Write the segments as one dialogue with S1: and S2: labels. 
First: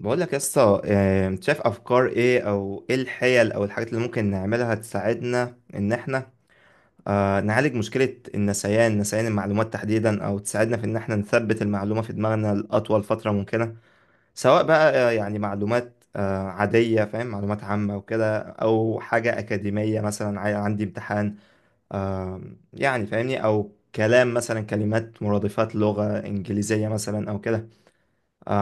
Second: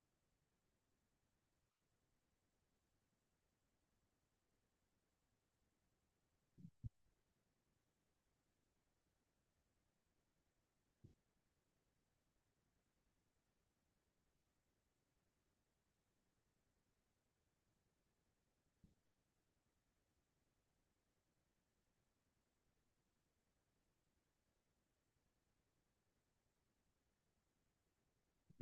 S1: بقول لك يا اسطى انت شايف افكار ايه او ايه الحيل او الحاجات اللي ممكن نعملها تساعدنا ان احنا نعالج مشكلة النسيان، نسيان المعلومات تحديدا، او تساعدنا في ان احنا نثبت المعلومة في دماغنا لأطول فترة ممكنة، سواء بقى يعني معلومات عادية، فاهم، معلومات عامة وكده، او حاجة أكاديمية مثلا، عندي امتحان آه، يعني، فاهمني، او كلام مثلا، كلمات مرادفات لغة إنجليزية مثلا او كده.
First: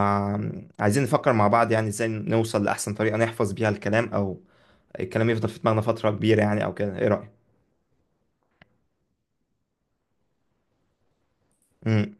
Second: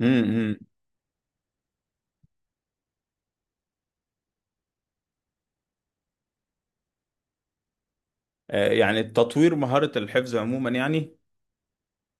S2: امم امم.
S1: عايزين نفكر مع بعض يعني ازاي نوصل لأحسن طريقة نحفظ بيها الكلام، أو الكلام يفضل في دماغنا فترة كبيرة يعني أو كده. إيه رأيك؟
S2: يعني تطوير مهارة الحفظ عموما يعني.
S1: أمم.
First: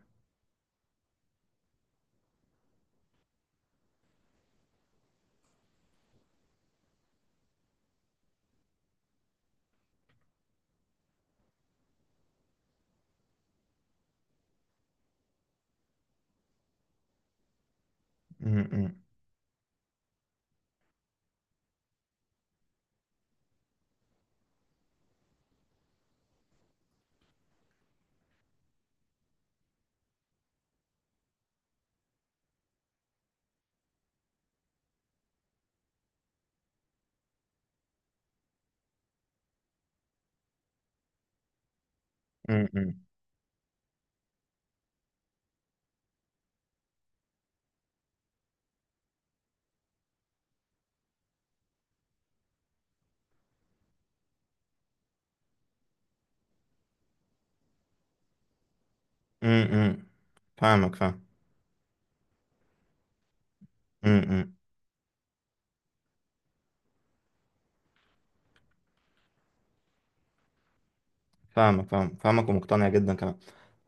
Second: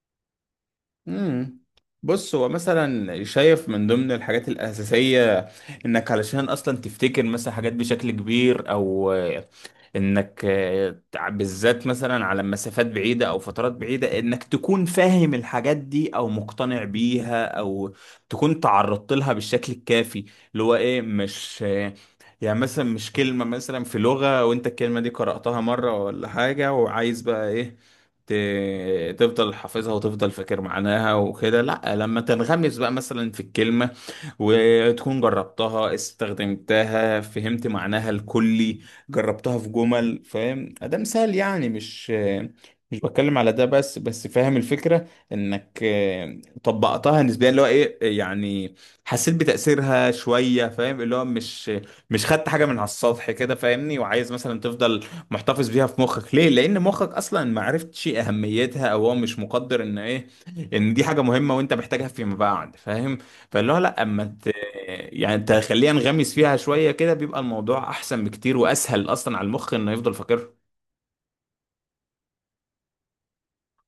S2: امم. بص هو مثلا شايف من ضمن الحاجات الأساسية انك علشان اصلا تفتكر مثلا حاجات بشكل كبير او آه، بالذات مثلا على مسافات بعيدة او فترات بعيدة انك تكون فاهم الحاجات دي او مقتنع بيها او تكون
S1: أمم. أمم.
S2: تعرضت لها بالشكل الكافي. اللي هو ايه مش آه، يعني مثلا مش كلمة مثلا في لغة وانت الكلمة دي قرأتها مرة ولا حاجة، وعايز بقى ايه تفضل حافظها وتفضل فاكر معناها وكده. لا، لما تنغمس بقى مثلا في الكلمة، وتكون جربتها استخدمتها فهمت معناها الكلي، جربتها في جمل، فاهم، ده مثال يعني. مش
S1: أمم.
S2: مش بتكلم على ده بس فاهم الفكرة، انك آه، طبقتها نسبيا، اللي هو ايه يعني حسيت بتأثيرها شوية، فاهم، اللي هو مش خدت حاجة من على السطح كده، فاهمني، وعايز مثلا تفضل محتفظ بيها في مخك. ليه؟ لان مخك اصلا ما عرفتش اهميتها، او هو مش
S1: أمم.
S2: مقدر ان
S1: أمم.
S2: ايه ان
S1: فاهمك،
S2: دي حاجة
S1: فاهم.
S2: مهمة وانت محتاجها فيما بعد، فاهم. فاللي هو لا،
S1: أمم، أمم.
S2: يعني تخليها نغمس فيها شويه كده بيبقى الموضوع احسن بكتير، واسهل اصلا على المخ انه يفضل فاكرها.
S1: فاهمك، فاهمك، فاهمك، ومقتنع جدا كمان.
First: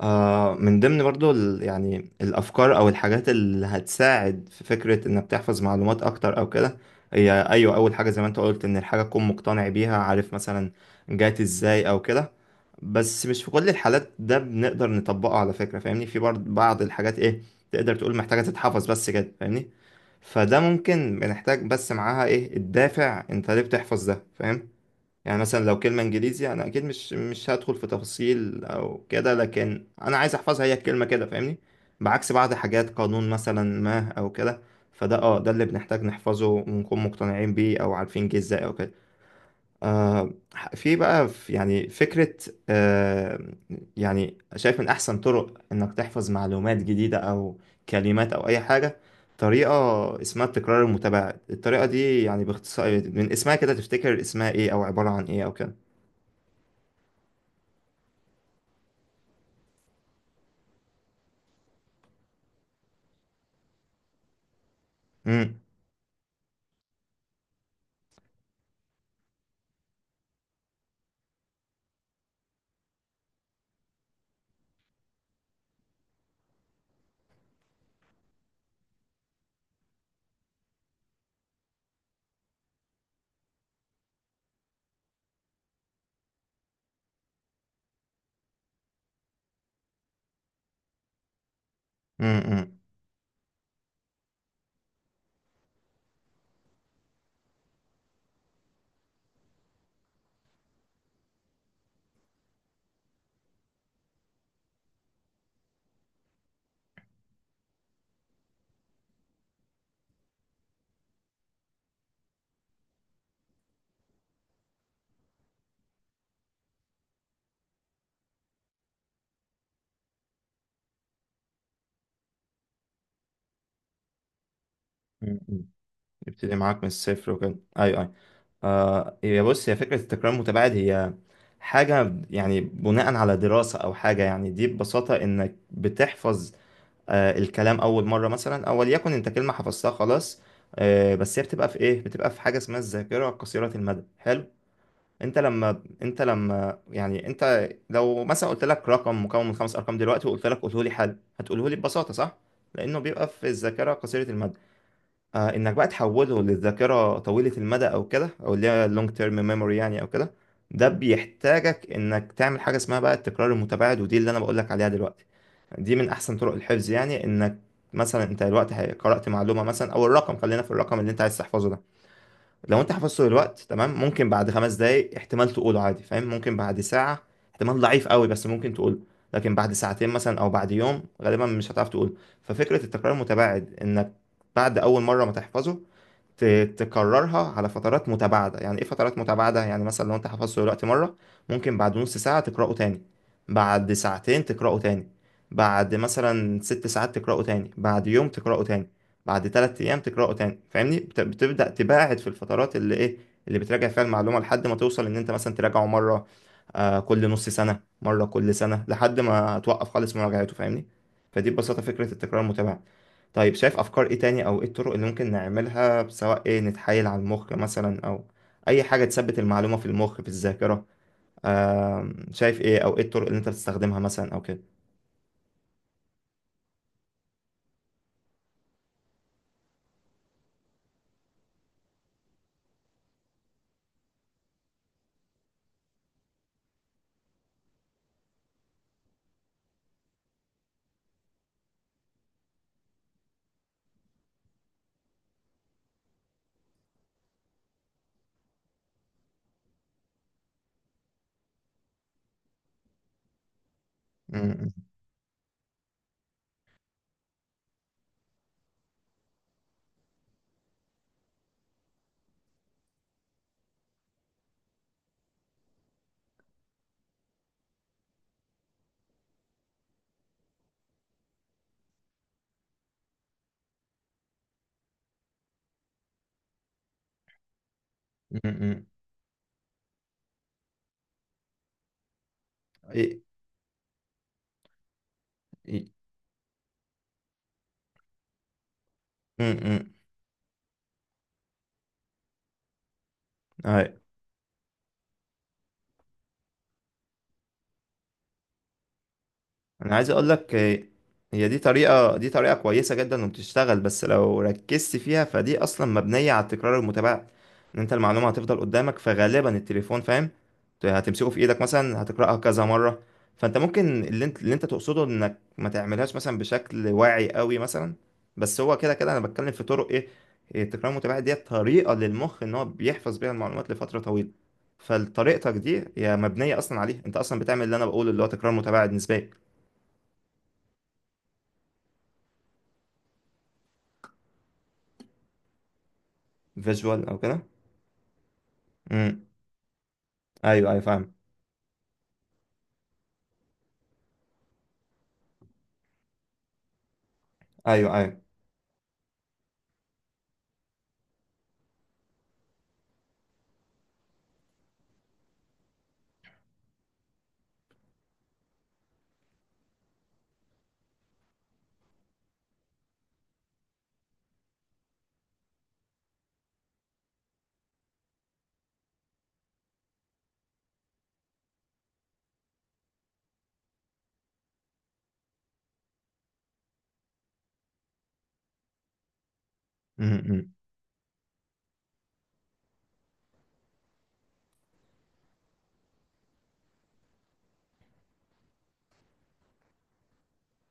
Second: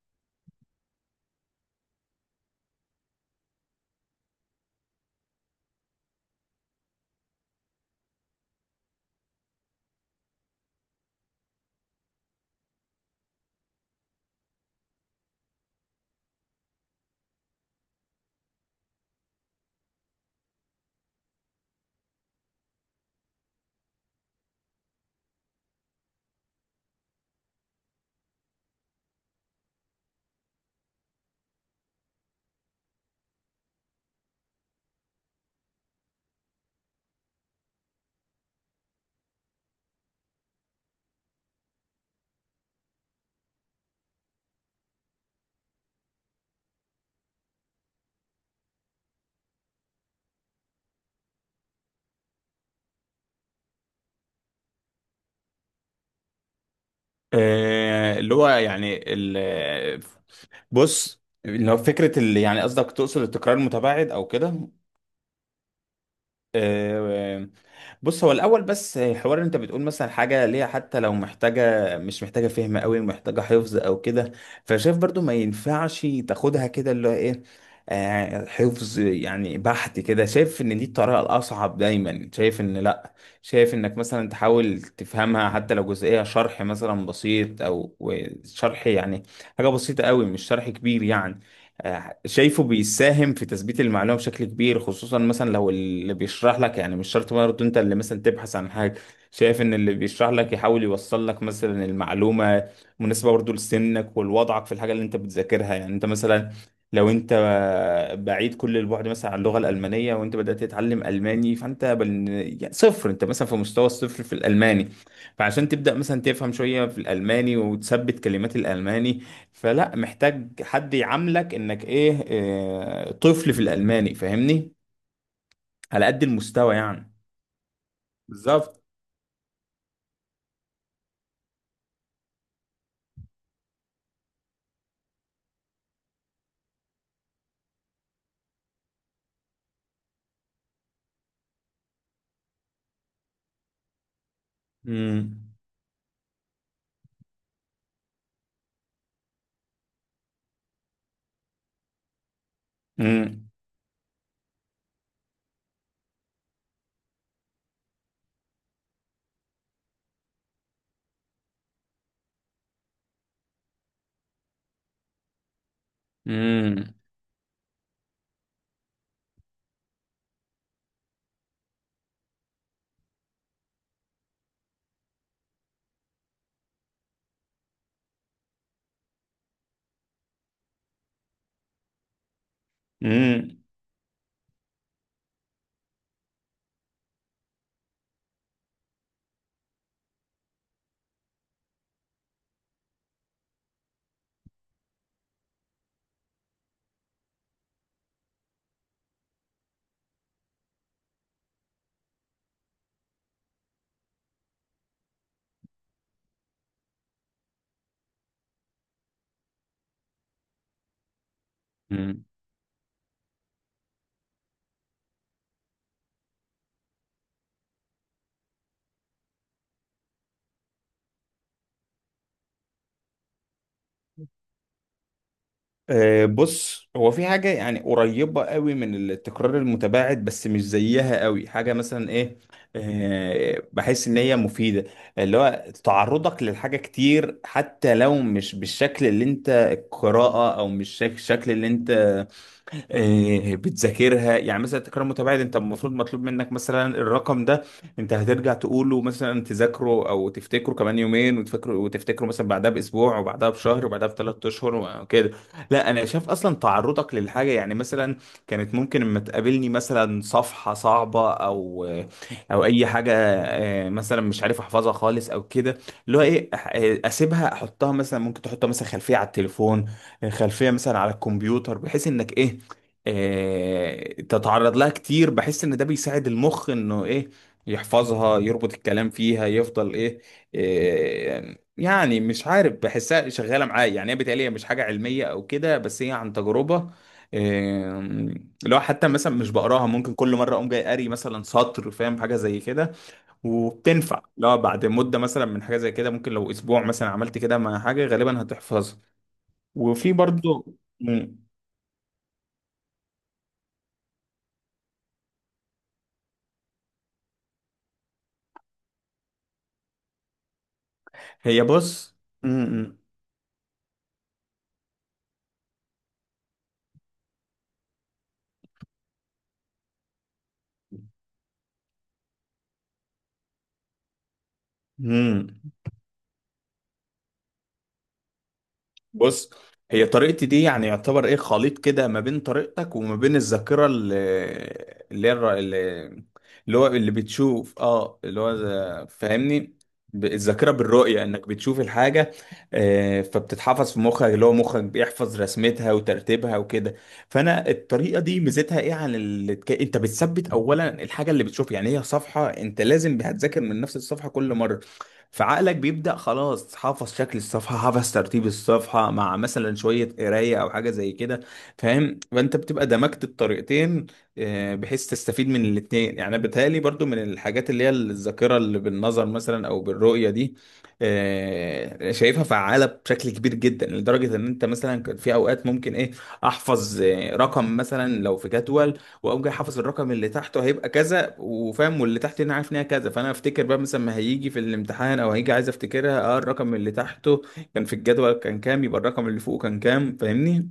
S1: آه، من ضمن برضو يعني الافكار او الحاجات اللي هتساعد في فكره انك تحفظ معلومات اكتر او كده، هي ايوه اول حاجه زي ما انت قلت، ان الحاجه تكون مقتنع بيها، عارف مثلا جات ازاي او كده. بس مش في كل الحالات ده بنقدر نطبقه، على فكره فاهمني، في برضه بعض الحاجات ايه، تقدر تقول محتاجه تتحفظ بس كده، فاهمني. فده ممكن بنحتاج بس معاها ايه الدافع، انت ليه بتحفظ ده، فاهم؟ يعني مثلا لو كلمة انجليزي انا اكيد مش هدخل في تفاصيل او كده، لكن انا عايز احفظها هي الكلمة كده فاهمني، بعكس بعض حاجات قانون مثلا ما او كده. فده ده اللي بنحتاج نحفظه ونكون مقتنعين بيه، او عارفين جه ازاي او كده. آه في بقى في يعني فكرة، آه يعني شايف من احسن طرق انك تحفظ معلومات جديدة او كلمات او اي حاجة، طريقة اسمها التكرار المتباعد. الطريقة دي يعني باختصار من اسمها كده، تفتكر اسمها ايه او عبارة عن ايه او كده؟
S2: آه، اللي هو يعني ال... بص، لو فكره اللي يعني قصدك تقصد التكرار المتباعد او كده.
S1: امم.
S2: آه، بص هو الاول بس حوار إن انت بتقول مثلا حاجه ليها، حتى لو محتاجه مش محتاجه فهم قوي، محتاجه حفظ او كده، فشايف برضو ما ينفعش تاخدها كده اللي هو ايه حفظ يعني بحت كده. شايف ان دي الطريقه الاصعب. دايما شايف ان لا، شايف انك مثلا تحاول تفهمها حتى لو جزئيه، شرح مثلا بسيط، او شرح يعني حاجه بسيطه قوي، مش شرح كبير يعني.
S1: امم.
S2: شايفه
S1: امم،
S2: بيساهم في تثبيت المعلومة بشكل كبير، خصوصا مثلا لو اللي بيشرح لك، يعني مش شرط برضه انت اللي مثلا تبحث عن حاجة، شايف ان اللي بيشرح لك يحاول يوصل لك مثلا المعلومة مناسبة برضه لسنك ولوضعك في الحاجة اللي انت بتذاكرها. يعني انت مثلا، لو انت بعيد كل البعد مثلا عن اللغة الألمانية، وانت بدأت تتعلم ألماني يعني صفر، انت مثلا في مستوى الصفر في الألماني، فعشان تبدأ مثلا تفهم شوية في الألماني وتثبت كلمات الألماني، فلا، محتاج حد يعاملك انك إيه طفل في الالماني، فاهمني،
S1: امم. امم.
S2: على قد
S1: يبتدي
S2: المستوى
S1: معاك من
S2: يعني.
S1: الصفر وكده، ايوه ايوه.
S2: بالظبط.
S1: آه، هي بص، هي فكره التكرار المتباعد هي حاجه يعني بناء على دراسه او حاجه. يعني دي ببساطه انك بتحفظ الكلام اول مره مثلا، او وليكن انت كلمه حفظتها خلاص، بس هي بتبقى في ايه، بتبقى في حاجه اسمها الذاكره قصيره المدى، حلو. انت
S2: امم
S1: لما انت لما يعني انت لو مثلا قلت لك رقم مكون من 5 ارقام دلوقتي، وقلت لك قوله لي حل، هتقوله لي ببساطه، صح؟ لانه بيبقى في
S2: امم
S1: الذاكره قصيره المدى. انك بقى تحوله للذاكره طويله المدى او كده، او اللي هي لونج تيرم ميموري يعني او كده، ده بيحتاجك انك تعمل حاجه اسمها بقى التكرار المتباعد. ودي اللي انا بقول لك عليها دلوقتي، دي من احسن طرق الحفظ،
S2: امم
S1: يعني انك مثلا انت دلوقتي قرات معلومه مثلا، او الرقم، خلينا في الرقم اللي انت عايز تحفظه ده. لو انت حفظته دلوقتي تمام، ممكن بعد 5 دقايق احتمال تقوله عادي، فاهم، ممكن بعد ساعه احتمال ضعيف قوي بس ممكن تقوله. لكن بعد ساعتين مثلا او بعد يوم غالبا مش هتعرف تقوله. ففكره التكرار
S2: امم
S1: المتباعد انك بعد اول مره ما تحفظه، تكررها على فترات متباعدة. يعني ايه فترات متباعدة؟ يعني مثلا لو انت حفظته دلوقتي مرة، ممكن بعد نص ساعة تقرأه تاني، بعد ساعتين تقرأه تاني، بعد مثلا 6 ساعات تقرأه تاني، بعد يوم تقرأه تاني، بعد 3 أيام تقرأه تاني، فاهمني، بتبدأ تباعد في الفترات اللي ايه، اللي بتراجع فيها المعلومة، لحد ما توصل ان انت مثلا تراجعه مرة كل نص سنة، مرة كل سنة، لحد ما توقف خالص مراجعته، فاهمني. فدي ببساطة فكرة
S2: أمم.
S1: التكرار المتباعد. طيب شايف افكار ايه تاني او ايه الطرق اللي ممكن نعملها، سواء ايه، نتحايل على المخ مثلا، او اي حاجة تثبت المعلومة في المخ في الذاكرة. شايف ايه او ايه الطرق اللي انت بتستخدمها مثلا او كده؟
S2: بص هو في حاجة يعني قريبة قوي من التكرار المتباعد، بس مش زيها قوي. حاجة مثلا ايه بحس ان هي مفيدة، اللي هو تعرضك للحاجة كتير، حتى لو مش بالشكل اللي انت القراءة، او مش شك- الشكل اللي انت بتذاكرها. يعني مثلا التكرار المتباعد، انت المفروض مطلوب منك مثلا الرقم ده انت هترجع تقوله، مثلا تذاكره او تفتكره كمان يومين، وتفكره وتفتكره مثلا بعدها باسبوع، وبعدها بشهر، وبعدها
S1: م-
S2: بثلاث
S1: م-
S2: اشهر وكده. لا، انا شايف اصلا تعرضك للحاجه يعني، مثلا كانت ممكن اما تقابلني مثلا صفحه صعبه، او او اي حاجه، مثلا مش عارف احفظها خالص او كده، اللي هو ايه اسيبها، احطها مثلا، ممكن تحطها مثلا خلفيه على التليفون، خلفيه مثلا على الكمبيوتر، بحيث انك ايه تتعرض لها كتير. بحس ان ده بيساعد المخ انه ايه يحفظها،
S1: م-
S2: يربط
S1: م-
S2: الكلام فيها، يفضل ايه يعني مش عارف،
S1: إيه-
S2: بحسها شغاله معايا يعني. هي بيتهيألي هي مش حاجه علميه او كده،
S1: إيه-
S2: بس هي عن تجربه. آه، لو حتى مثلا
S1: م-
S2: مش بقراها،
S1: م.
S2: ممكن كل مره اقوم جاي قاري مثلا سطر، فاهم، حاجه زي كده،
S1: أي.
S2: وبتنفع. لو بعد مده مثلا من حاجه زي كده، ممكن لو اسبوع مثلا عملت كده مع حاجه، غالبا هتحفظها.
S1: انا عايز
S2: وفي
S1: اقول لك
S2: برضو
S1: هي
S2: مم.
S1: دي طريقة، دي طريقة كويسة جدا وبتشتغل، بس لو ركزت فيها، فدي اصلا مبنية على التكرار المتابعة. ان انت المعلومة هتفضل قدامك، فغالبا التليفون فاهم هتمسكه في ايدك
S2: هي
S1: مثلا،
S2: بص.
S1: هتقرأها كذا مرة. فانت ممكن اللي انت تقصده انك ما تعملهاش مثلا بشكل واعي قوي مثلا، بس هو كده كده انا بتكلم في طرق ايه، إيه، التكرار المتابعة دي طريقة للمخ ان هو بيحفظ بيها المعلومات لفترة طويلة. فطريقتك
S2: امم.
S1: دي هي مبنية اصلا عليها، انت اصلا بتعمل اللي انا بقوله، اللي هو تكرار متابعة نسبية.
S2: بص هي طريقتي دي يعني يعتبر ايه خليط كده، ما بين طريقتك وما بين الذاكره اللي هي اللي هو
S1: فيجوال
S2: اللي
S1: او كده.
S2: بتشوف، اه، اللي هو
S1: امم.
S2: فاهمني، الذاكره
S1: ايوه ايوه فاهم.
S2: بالرؤيه، انك بتشوف الحاجه. آه، فبتتحفظ في مخك، اللي هو مخك بيحفظ رسمتها وترتيبها وكده. فانا
S1: ايوه
S2: الطريقه
S1: ايوه.
S2: دي ميزتها ايه عن انت بتثبت اولا الحاجه اللي بتشوفها. يعني هي صفحه، انت لازم هتذاكر من نفس الصفحه كل مره، فعقلك بيبدأ خلاص حافظ شكل الصفحة، حافظ ترتيب الصفحة، مع مثلا شوية قراية أو حاجة زي كده، فاهم، فأنت بتبقى دمجت الطريقتين، بحيث تستفيد من الاتنين. يعني بيتهيألي برضو من الحاجات اللي هي الذاكرة اللي بالنظر مثلا أو بالرؤية دي، شايفها فعالة بشكل كبير جدا، لدرجة إن أنت مثلا كان في أوقات ممكن إيه أحفظ رقم مثلا لو في جدول، واقوم جاي حافظ الرقم اللي
S1: امم.
S2: تحته هيبقى كذا، وفاهم واللي تحت هنا عارف ان هي كذا، فانا افتكر بقى مثلا ما هيجي في الامتحان، او هيجي عايز افتكرها، الرقم اللي تحته كان في الجدول كان كام، يبقى الرقم اللي فوقه كان كام، فاهمني.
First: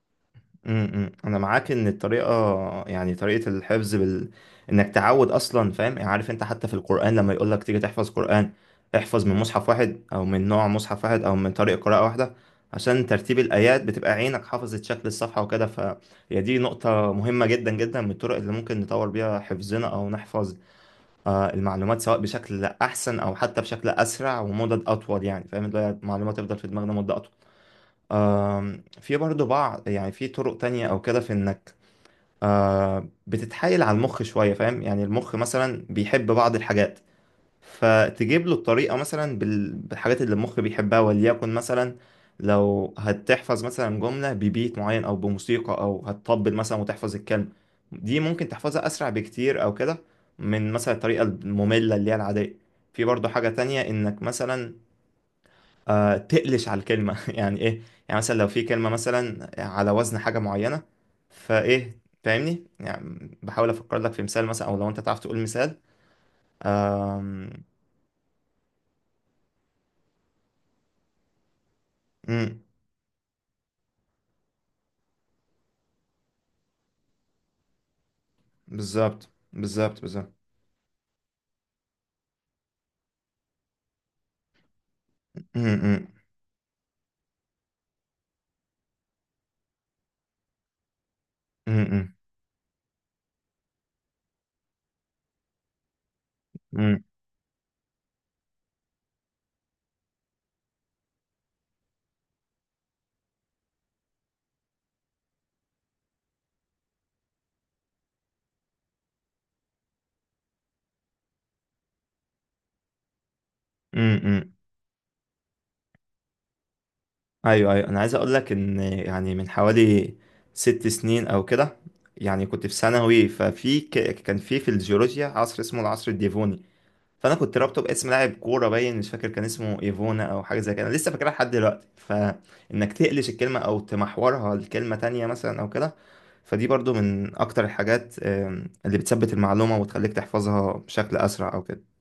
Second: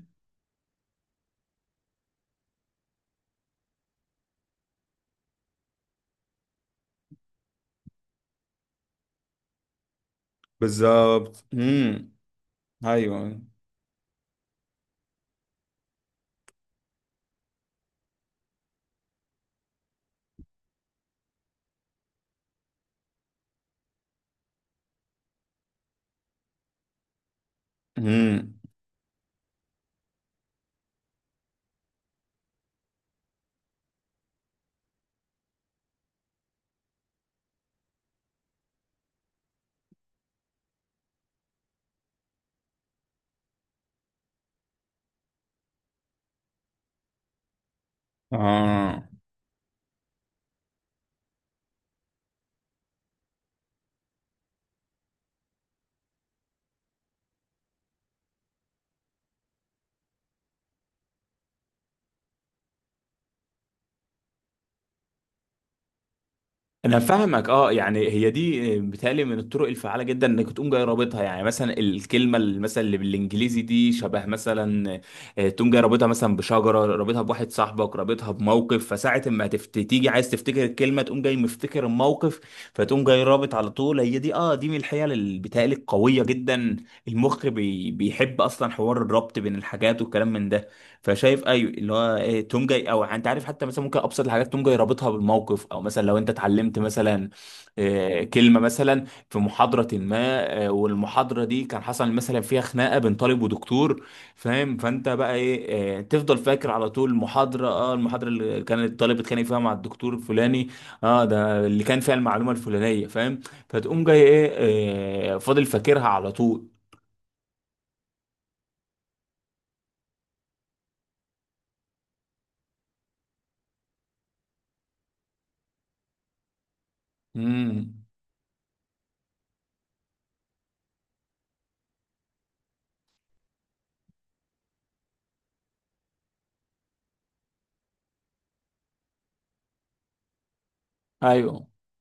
S1: امم، انا معاك ان الطريقه، يعني طريقه الحفظ بال... انك تعود اصلا فاهم، يعني عارف انت حتى في القران، لما يقول لك تيجي تحفظ قران، احفظ من مصحف واحد او من نوع مصحف واحد او
S2: بالظبط.
S1: من طريقه قراءه
S2: امم.
S1: واحده، عشان ترتيب
S2: ايوه.
S1: الايات بتبقى عينك حافظت شكل الصفحه وكده. فهي دي نقطه مهمه جدا جدا من الطرق اللي ممكن نطور بيها حفظنا، او نحفظ المعلومات سواء بشكل احسن، او حتى بشكل اسرع ومدد اطول، يعني فاهم، اللي هي المعلومات تفضل في دماغنا مده اطول.
S2: امم.
S1: في برضو بعض يعني، في طرق تانية او كده، في انك بتتحايل على المخ شويه، فاهم، يعني المخ مثلا بيحب بعض الحاجات، فتجيب له الطريقة مثلا بالحاجات اللي المخ بيحبها. وليكن مثلا لو هتحفظ مثلا جملة ببيت معين أو بموسيقى، أو هتطبل مثلا وتحفظ الكلمة، دي ممكن تحفظها
S2: اه،
S1: أسرع بكتير أو كده، من مثلا الطريقة المملة اللي هي العادية. في برضه حاجة تانية إنك مثلا تقلش على الكلمة يعني إيه، يعني مثلا لو في كلمة مثلا على وزن حاجة معينة، فإيه فاهمني، يعني بحاول أفكر لك في مثال مثلا، أو لو أنت تعرف تقول مثال.
S2: انا فاهمك. اه، يعني هي دي بتالي من الطرق الفعاله جدا، انك تقوم جاي رابطها، يعني مثلا الكلمه
S1: أمم.
S2: مثلا اللي بالانجليزي دي شبه مثلا تقوم جاي رابطها مثلا بشجره، رابطها بواحد صاحبك، رابطها بموقف، فساعه
S1: بالظبط،
S2: ما
S1: بالظبط،
S2: تيجي عايز
S1: بالظبط.
S2: تفتكر الكلمه تقوم جاي مفتكر الموقف، فتقوم جاي رابط على طول. هي دي، اه، دي من الحيل اللي
S1: م-
S2: بتالي
S1: م-
S2: القويه جدا. المخ بيحب اصلا حوار الربط بين الحاجات والكلام من ده. فشايف، ايوه، اللي
S1: م-
S2: هو إيه توم جاي، او انت عارف، حتى مثلا ممكن ابسط الحاجات توم جاي رابطها بالموقف، او مثلا لو انت اتعلمت
S1: م-
S2: مثلا كلمه مثلا في محاضره ما، والمحاضره دي كان حصل مثلا فيها خناقه بين طالب ودكتور، فاهم، فانت بقى ايه تفضل فاكر على طول المحاضره اللي كان الطالب اتخانق فيها مع الدكتور الفلاني، اه ده اللي كان فيها المعلومه الفلانيه، فاهم،
S1: م-
S2: فتقوم جاي ايه
S1: م.
S2: فاضل فاكرها على طول.
S1: ايوه ايوه، انا عايز اقول لك، ان يعني من حوالي 6 سنين او كده، يعني كنت في ثانوي، ففي كان في الجيولوجيا عصر اسمه العصر الديفوني، فانا كنت رابطه
S2: امم.
S1: باسم لاعب كوره، باين مش فاكر كان اسمه ايفونا او حاجه زي كده، انا لسه فاكرها لحد دلوقتي. فانك تقلش الكلمه او تمحورها لكلمه تانية مثلا او كده، فدي برضو من اكتر الحاجات اللي بتثبت المعلومه وتخليك تحفظها بشكل اسرع او
S2: ايوه.
S1: كده.